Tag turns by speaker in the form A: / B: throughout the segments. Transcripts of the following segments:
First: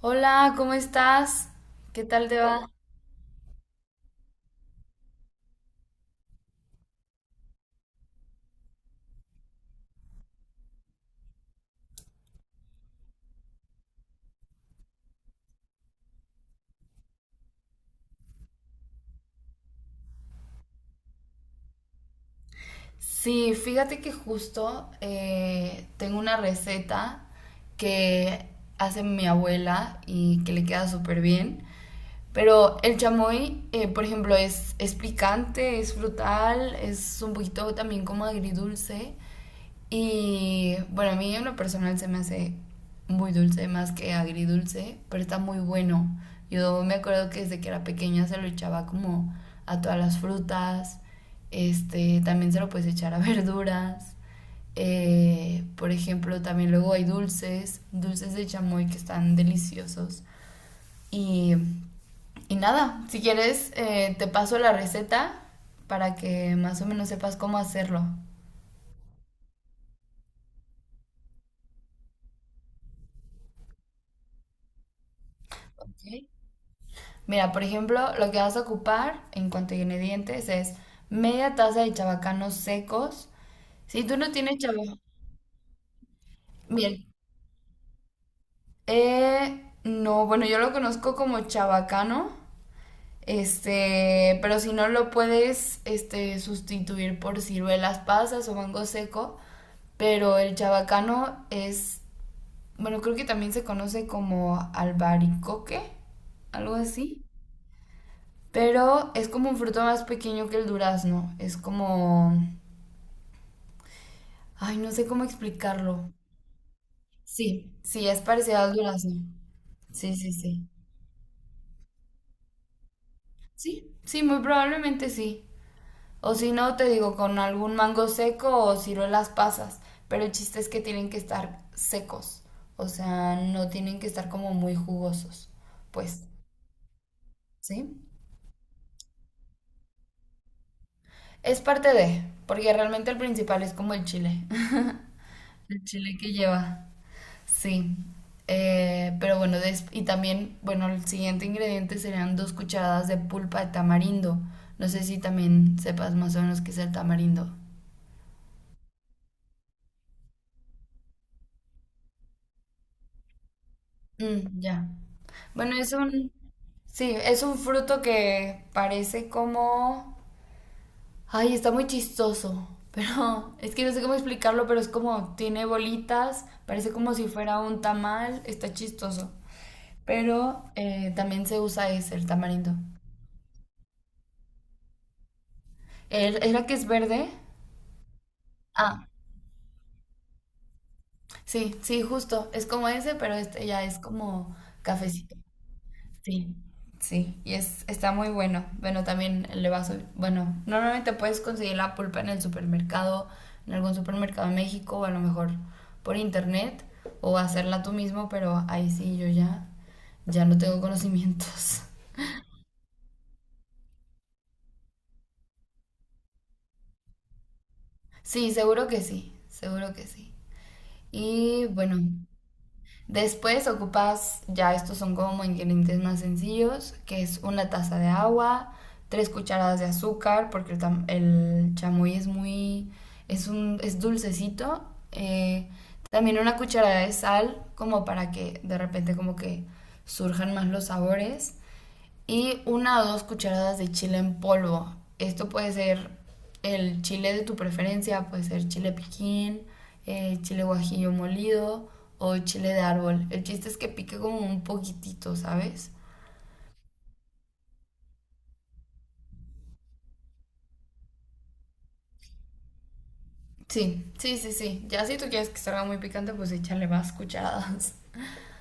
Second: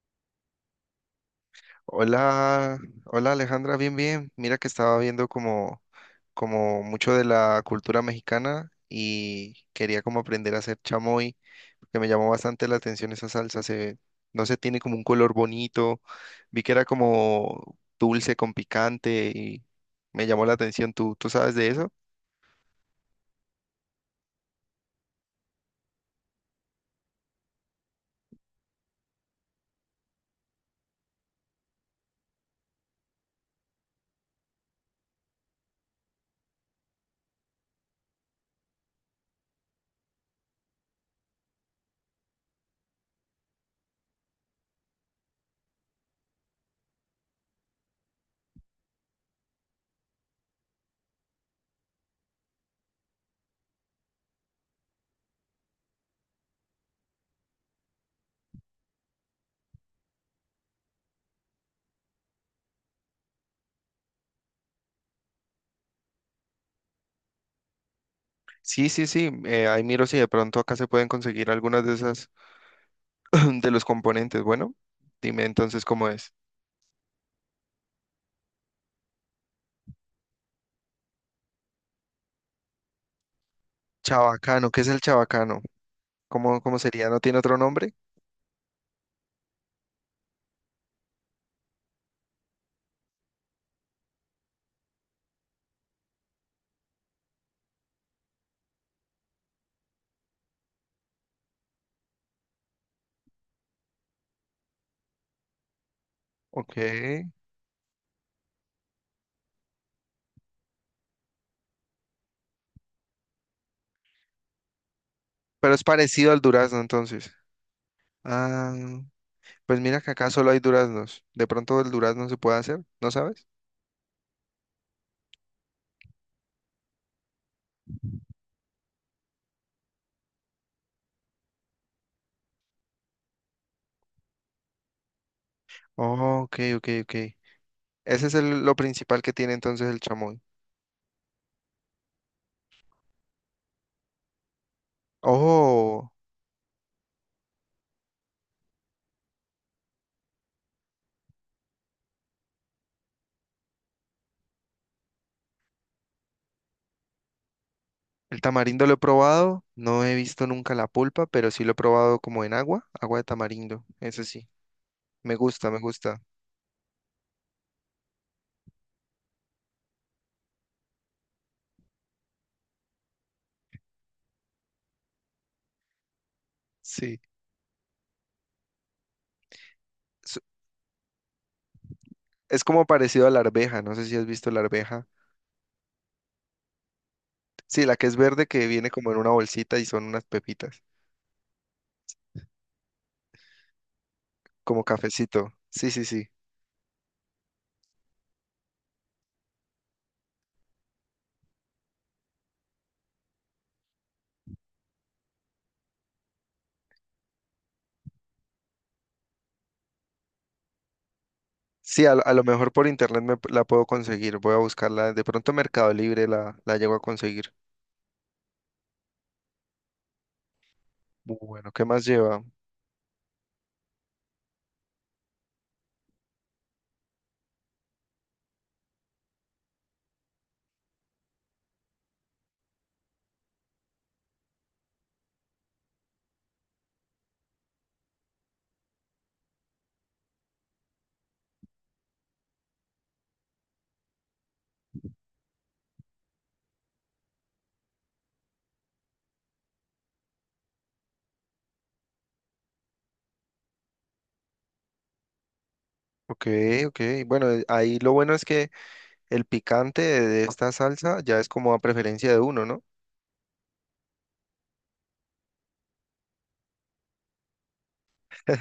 A: Hola, ¿cómo estás? ¿Qué tal te va?
B: Hola, hola Alejandra, bien, bien. Mira que estaba viendo como mucho de la cultura mexicana y quería como aprender a hacer chamoy, porque me llamó bastante la atención esa salsa. No sé, tiene como un color bonito. Vi que era como dulce con picante y me llamó la atención. ¿Tú sabes de eso?
A: Sí, fíjate que justo tengo una receta que hace mi abuela y que le queda súper bien. Pero el chamoy, por ejemplo, es picante, es frutal, es un poquito también como agridulce. Y bueno, a mí en lo personal se me hace muy dulce, más que agridulce, pero está muy bueno. Yo me acuerdo que desde que era pequeña se lo echaba como a todas las frutas. Este, también se lo puedes echar a verduras. Por ejemplo, también luego hay dulces, dulces de chamoy que están deliciosos. Y, y nada, si quieres, te paso la receta para que más o menos sepas cómo hacerlo.
B: Sí, sí, sí. Ahí miro si de pronto acá se pueden conseguir algunas de esas, de los componentes. Bueno, dime entonces cómo
A: Ok.
B: es.
A: Mira, por ejemplo, lo que vas a ocupar en cuanto a ingredientes es media taza de chabacanos secos. Si tú no tienes
B: Chabacano, ¿qué es
A: chabacano,
B: el chabacano? ¿Cómo
A: bien.
B: sería? ¿No tiene otro nombre?
A: No, bueno, yo lo conozco como chabacano, este, pero si no lo puedes, este, sustituir por ciruelas pasas o mango seco, pero el chabacano es bueno, creo que también se conoce como albaricoque, algo
B: Ok.
A: así.
B: Pero
A: Pero es como un fruto más pequeño que el durazno. Es como... Ay, no sé cómo
B: es
A: explicarlo.
B: parecido al durazno entonces.
A: Sí, sí, es parecido
B: Ah,
A: al durazno.
B: pues mira que
A: Sí,
B: acá
A: sí,
B: solo hay
A: sí.
B: duraznos. De pronto el durazno se puede hacer, ¿no sabes?
A: Sí, sí, muy probablemente sí. O si no, te digo, con algún mango seco o ciruelas pasas. Pero el chiste es que tienen que estar secos. O sea, no tienen que estar como muy jugosos. Pues,
B: Oh, ok, ok, ok.
A: ¿sí?
B: Lo principal que tiene entonces el chamoy.
A: Es parte de, porque realmente el principal es como el chile, el
B: Oh,
A: chile que lleva. Sí, pero bueno, y también, bueno, el siguiente ingrediente serían dos cucharadas de pulpa de tamarindo. No sé si también sepas más o menos qué es el tamarindo.
B: el tamarindo lo he probado. No he visto nunca la pulpa, pero sí lo he probado como en agua, agua de tamarindo. Ese sí.
A: Mm, ya.
B: Me gusta,
A: Bueno,
B: me gusta.
A: sí, es un fruto que parece como, ay, está muy chistoso, pero es que no sé cómo explicarlo, pero es como, tiene bolitas, parece como
B: Sí.
A: si fuera un tamal, está chistoso.
B: Es,
A: Pero también se usa ese, el
B: es
A: tamarindo.
B: como parecido a la arveja. No sé si has visto la arveja.
A: ¿Era que es verde?
B: Sí, la que es verde que viene
A: Ah,
B: como en una bolsita y son unas pepitas,
A: sí, sí, justo. Es como ese, pero este ya es como
B: como
A: cafecito.
B: cafecito. Sí, sí, sí.
A: Sí, sí. Y es, está muy bueno. Bueno, también le vas a... Bueno, normalmente puedes conseguir la pulpa en el supermercado, en algún supermercado en México, o a lo mejor por internet, o hacerla tú mismo, pero ahí sí yo ya, ya no tengo conocimientos.
B: Sí, a, lo a lo mejor por internet la puedo conseguir. Voy a buscarla. De pronto en Mercado Libre la llego a conseguir.
A: Sí, seguro que sí, seguro que sí. Y
B: Bueno, ¿qué
A: bueno.
B: más lleva?
A: Después ocupas, ya estos son como ingredientes más sencillos, que es una taza de agua, tres cucharadas de azúcar, porque el chamoy es muy, es dulcecito. eh, También una cucharada de sal, como para que de repente como que surjan más los sabores y una o dos cucharadas de chile en polvo. Esto puede ser el chile de tu preferencia, puede ser chile piquín, chile guajillo molido o chile de árbol. El chiste es que pique como un poquitito, ¿sabes?
B: Ok, ok. Bueno, ahí lo bueno es que el picante de esta salsa ya es como a preferencia de uno, ¿no?
A: Sí, sí, sí, sí. Ya si tú quieres que salga muy picante, pues échale más cucharadas.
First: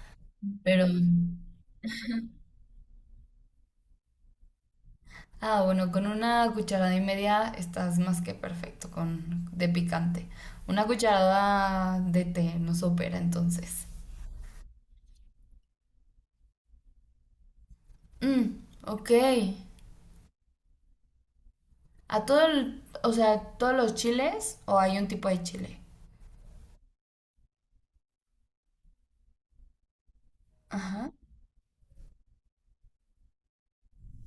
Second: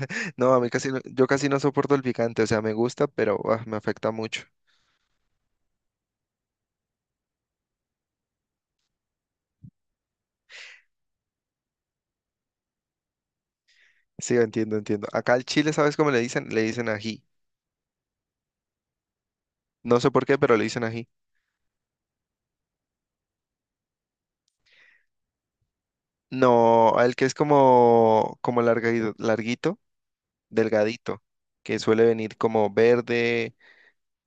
B: No, a mí
A: Pero,
B: casi, no- yo casi no soporto el picante. O sea, me gusta, pero ah, me afecta mucho.
A: ah, bueno, con una cucharada y media estás más que perfecto con de picante. Una cucharada de té nos opera entonces.
B: Sí, entiendo, entiendo. Acá al chile, ¿sabes cómo le dicen? Le dicen ají.
A: Mm, ok.
B: No sé por qué, pero le dicen ají.
A: A todo o sea, todos los chiles o hay un tipo de chile.
B: No, el que es como, como larguito,
A: Ajá.
B: delgadito, que suele venir como verde,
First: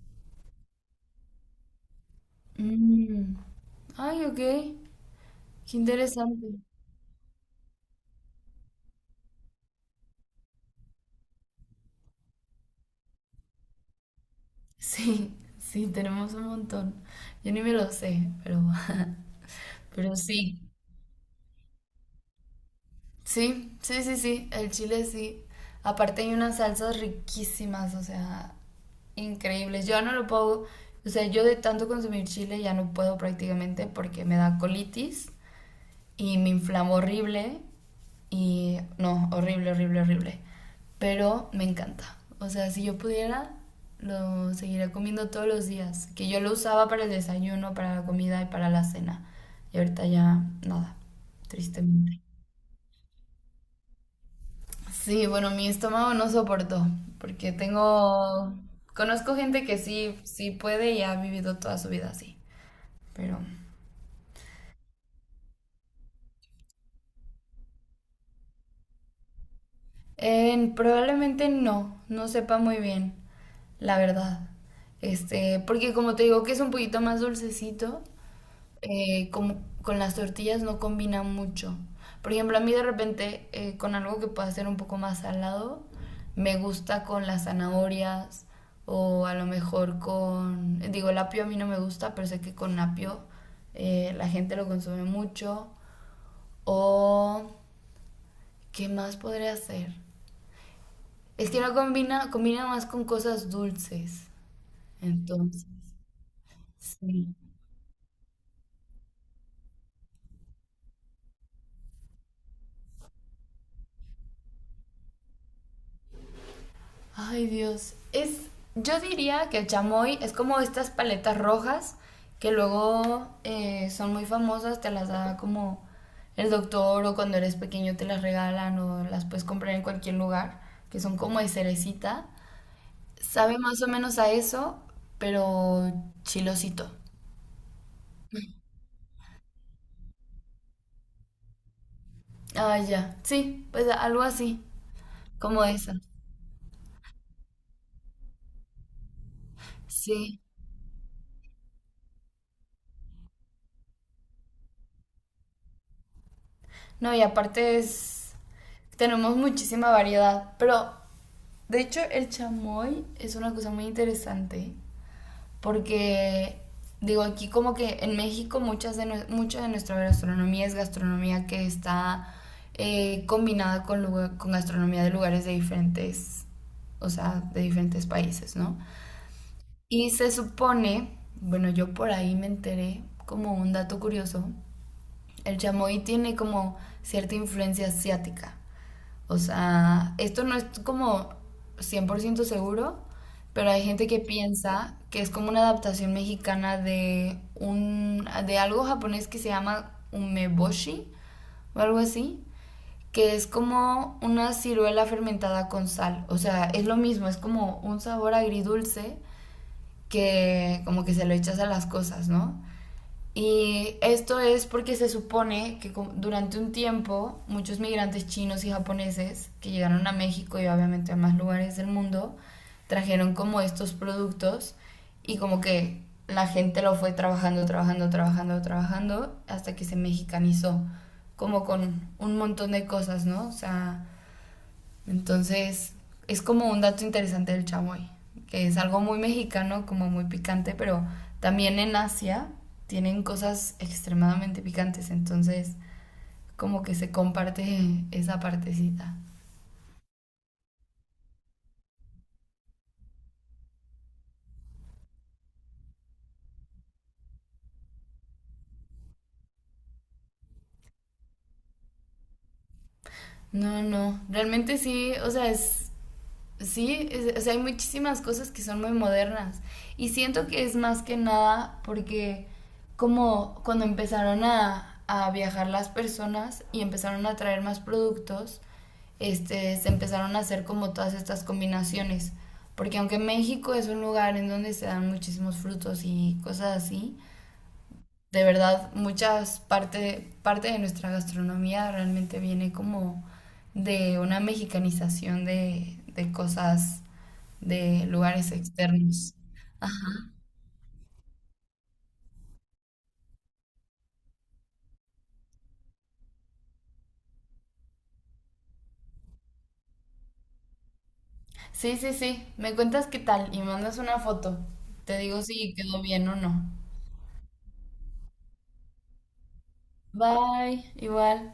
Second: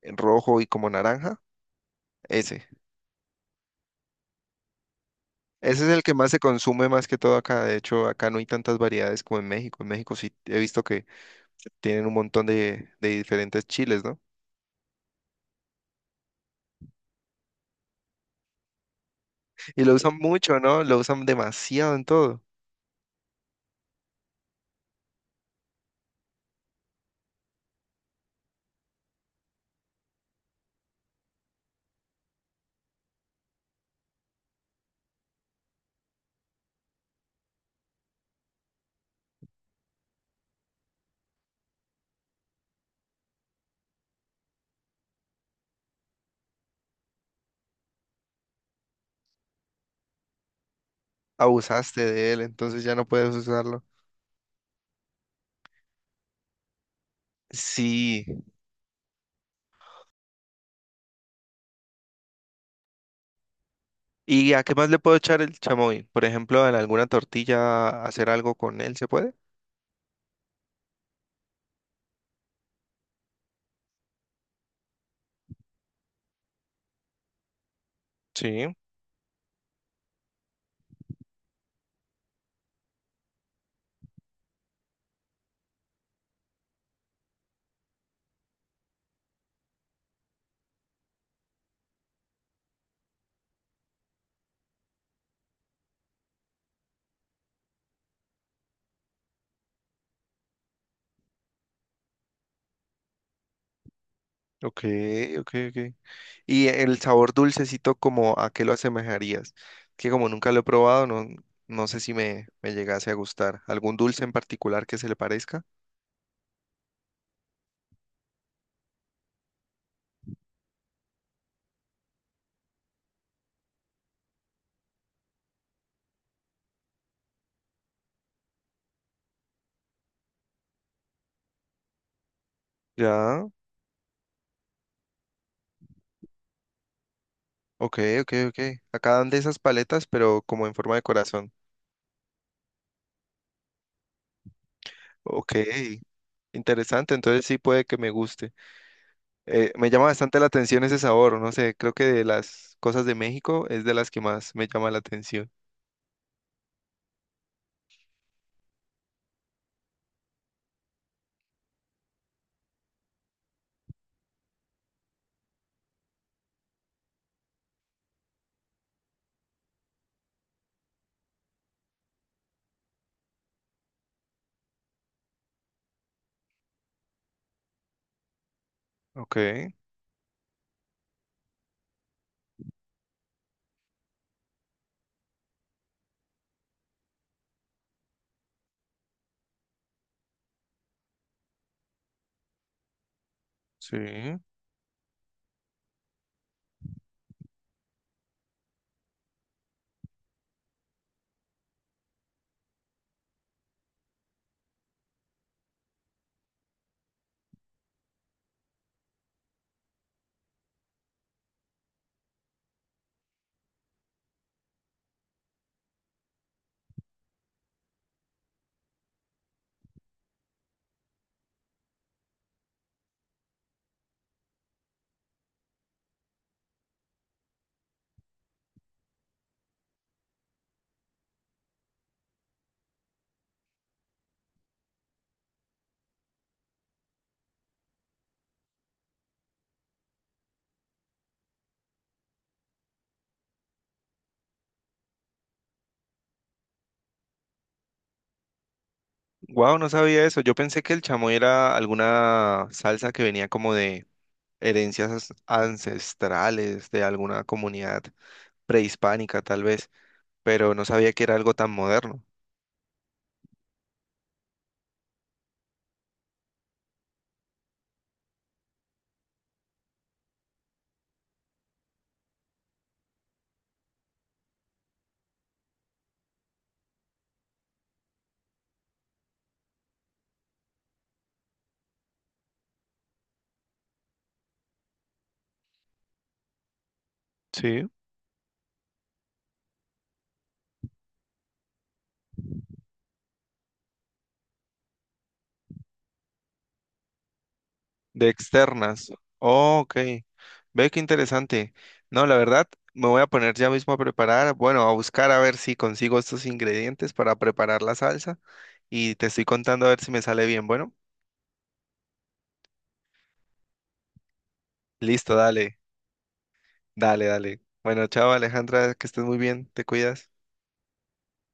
B: rojo y como naranja. Ese.
A: Mm. Ay, ok. Qué
B: Ese es el que más se
A: interesante.
B: consume más que todo acá. De hecho, acá no hay tantas variedades como en México. En México sí he visto que tienen un montón de diferentes chiles, ¿no?
A: Sí, sí, tenemos un montón. Yo ni me lo sé, pero,
B: Y lo usan
A: pero sí.
B: mucho, ¿no? Lo usan demasiado en todo.
A: Sí, sí, sí, sí. El chile sí. Aparte hay unas salsas riquísimas, o sea, increíbles. Yo no lo puedo, o sea, yo de tanto consumir chile ya no puedo prácticamente porque me da colitis. Y me inflamó horrible y no, horrible, horrible, horrible. Pero me encanta. O sea, si yo pudiera, lo seguiría comiendo todos los días. Que yo lo usaba para el desayuno, para la comida y para la cena. Y ahorita ya nada,
B: Abusaste
A: tristemente.
B: de él, entonces ya no puedes usarlo.
A: Sí, bueno, mi estómago no soportó, porque
B: Sí.
A: tengo... Conozco gente que sí, sí puede y ha vivido toda su vida así, pero...
B: ¿Y a qué más le puedo echar el chamoy? Por ejemplo, en alguna tortilla hacer algo con él, ¿se puede?
A: Probablemente no, no sepa muy bien, la verdad. Este, porque como te digo que es un poquito más dulcecito,
B: Sí,
A: como con las tortillas no combina mucho. Por ejemplo, a mí de repente con algo que pueda ser un poco más salado, me gusta con las zanahorias o a lo mejor con, digo, el apio a mí no me gusta, pero sé que con apio la gente lo consume mucho. O, ¿qué más podría hacer? Es que no combina, combina más con cosas dulces.
B: ok, ok,
A: Entonces,
B: ok. Y el sabor
A: sí.
B: dulcecito, ¿como a qué lo asemejarías? Que como nunca lo he probado, no sé si me llegase a gustar. ¿Algún dulce en particular que se le parezca?
A: Ay, Dios. Es, yo diría que el chamoy es como estas paletas rojas que luego son muy famosas, te las da como el doctor o cuando eres pequeño te las regalan o las puedes comprar en cualquier lugar, que son como de cerecita.
B: Ya,
A: Sabe más o menos a eso, pero chilosito.
B: ok, ok, ok. Acá dan de esas paletas, pero como en forma de corazón.
A: Ah, ya. Sí, pues algo así,
B: Ok.
A: como esa.
B: Interesante, entonces sí puede que me guste. Me llama bastante
A: Sí.
B: la atención ese sabor, no sé, creo que de las cosas de México es de las que más me llama la atención.
A: No, y aparte es... Tenemos muchísima variedad, pero de hecho el chamoy es una cosa muy interesante porque digo aquí como que en México muchas de, mucha de nuestra gastronomía es gastronomía que está combinada con, con gastronomía de lugares de diferentes, o sea, de diferentes países, ¿no?
B: Ok,
A: Y se supone, bueno, yo por ahí me enteré como un dato curioso, el chamoy tiene como cierta influencia asiática. O sea, esto no es como 100% seguro, pero hay gente que
B: sí.
A: piensa que es como una adaptación mexicana de un de algo japonés que se llama umeboshi o algo así, que es como una ciruela fermentada con sal. O sea, es lo mismo, es como un sabor agridulce que como que se lo echas a las cosas, ¿no? Y esto es porque se supone que durante un tiempo muchos migrantes chinos y japoneses que llegaron a México y obviamente a más lugares del mundo trajeron como estos productos y como que la gente lo fue trabajando, trabajando, trabajando, trabajando hasta que se mexicanizó, como con un montón de cosas, ¿no? O sea, entonces, es como un dato interesante del chamoy, que es algo muy mexicano, como muy picante, pero también en Asia tienen cosas extremadamente picantes, entonces como que se comparte esa partecita.
B: Wow, no sabía eso. Yo pensé que el chamoy era alguna salsa que venía como de herencias ancestrales de alguna comunidad prehispánica, tal vez, pero no sabía que era algo tan moderno.
A: No, no, realmente sí, o sea, es sí, o sea, hay muchísimas cosas que son muy modernas. Y siento que es más que nada porque como cuando empezaron a viajar las personas y empezaron a traer más productos, este, se empezaron a hacer como todas estas combinaciones. Porque aunque México es un lugar en donde se dan muchísimos frutos y cosas así,
B: Sí.
A: de verdad muchas parte de nuestra gastronomía realmente viene como de una mexicanización de cosas de
B: De
A: lugares
B: externas.
A: externos.
B: Oh,
A: Ah,
B: ok. Ve qué interesante. No, la verdad, me voy a poner ya mismo a preparar, bueno, a buscar a ver si consigo estos ingredientes para preparar la salsa y te estoy contando a ver si me sale bien. Bueno,
A: sí, sí, sí, me cuentas qué tal y mandas una foto. Te
B: listo,
A: digo si
B: dale,
A: quedó bien o no.
B: dale, dale. Bueno, chao Alejandra, que estés muy bien, te cuidas.
A: Bye, igual.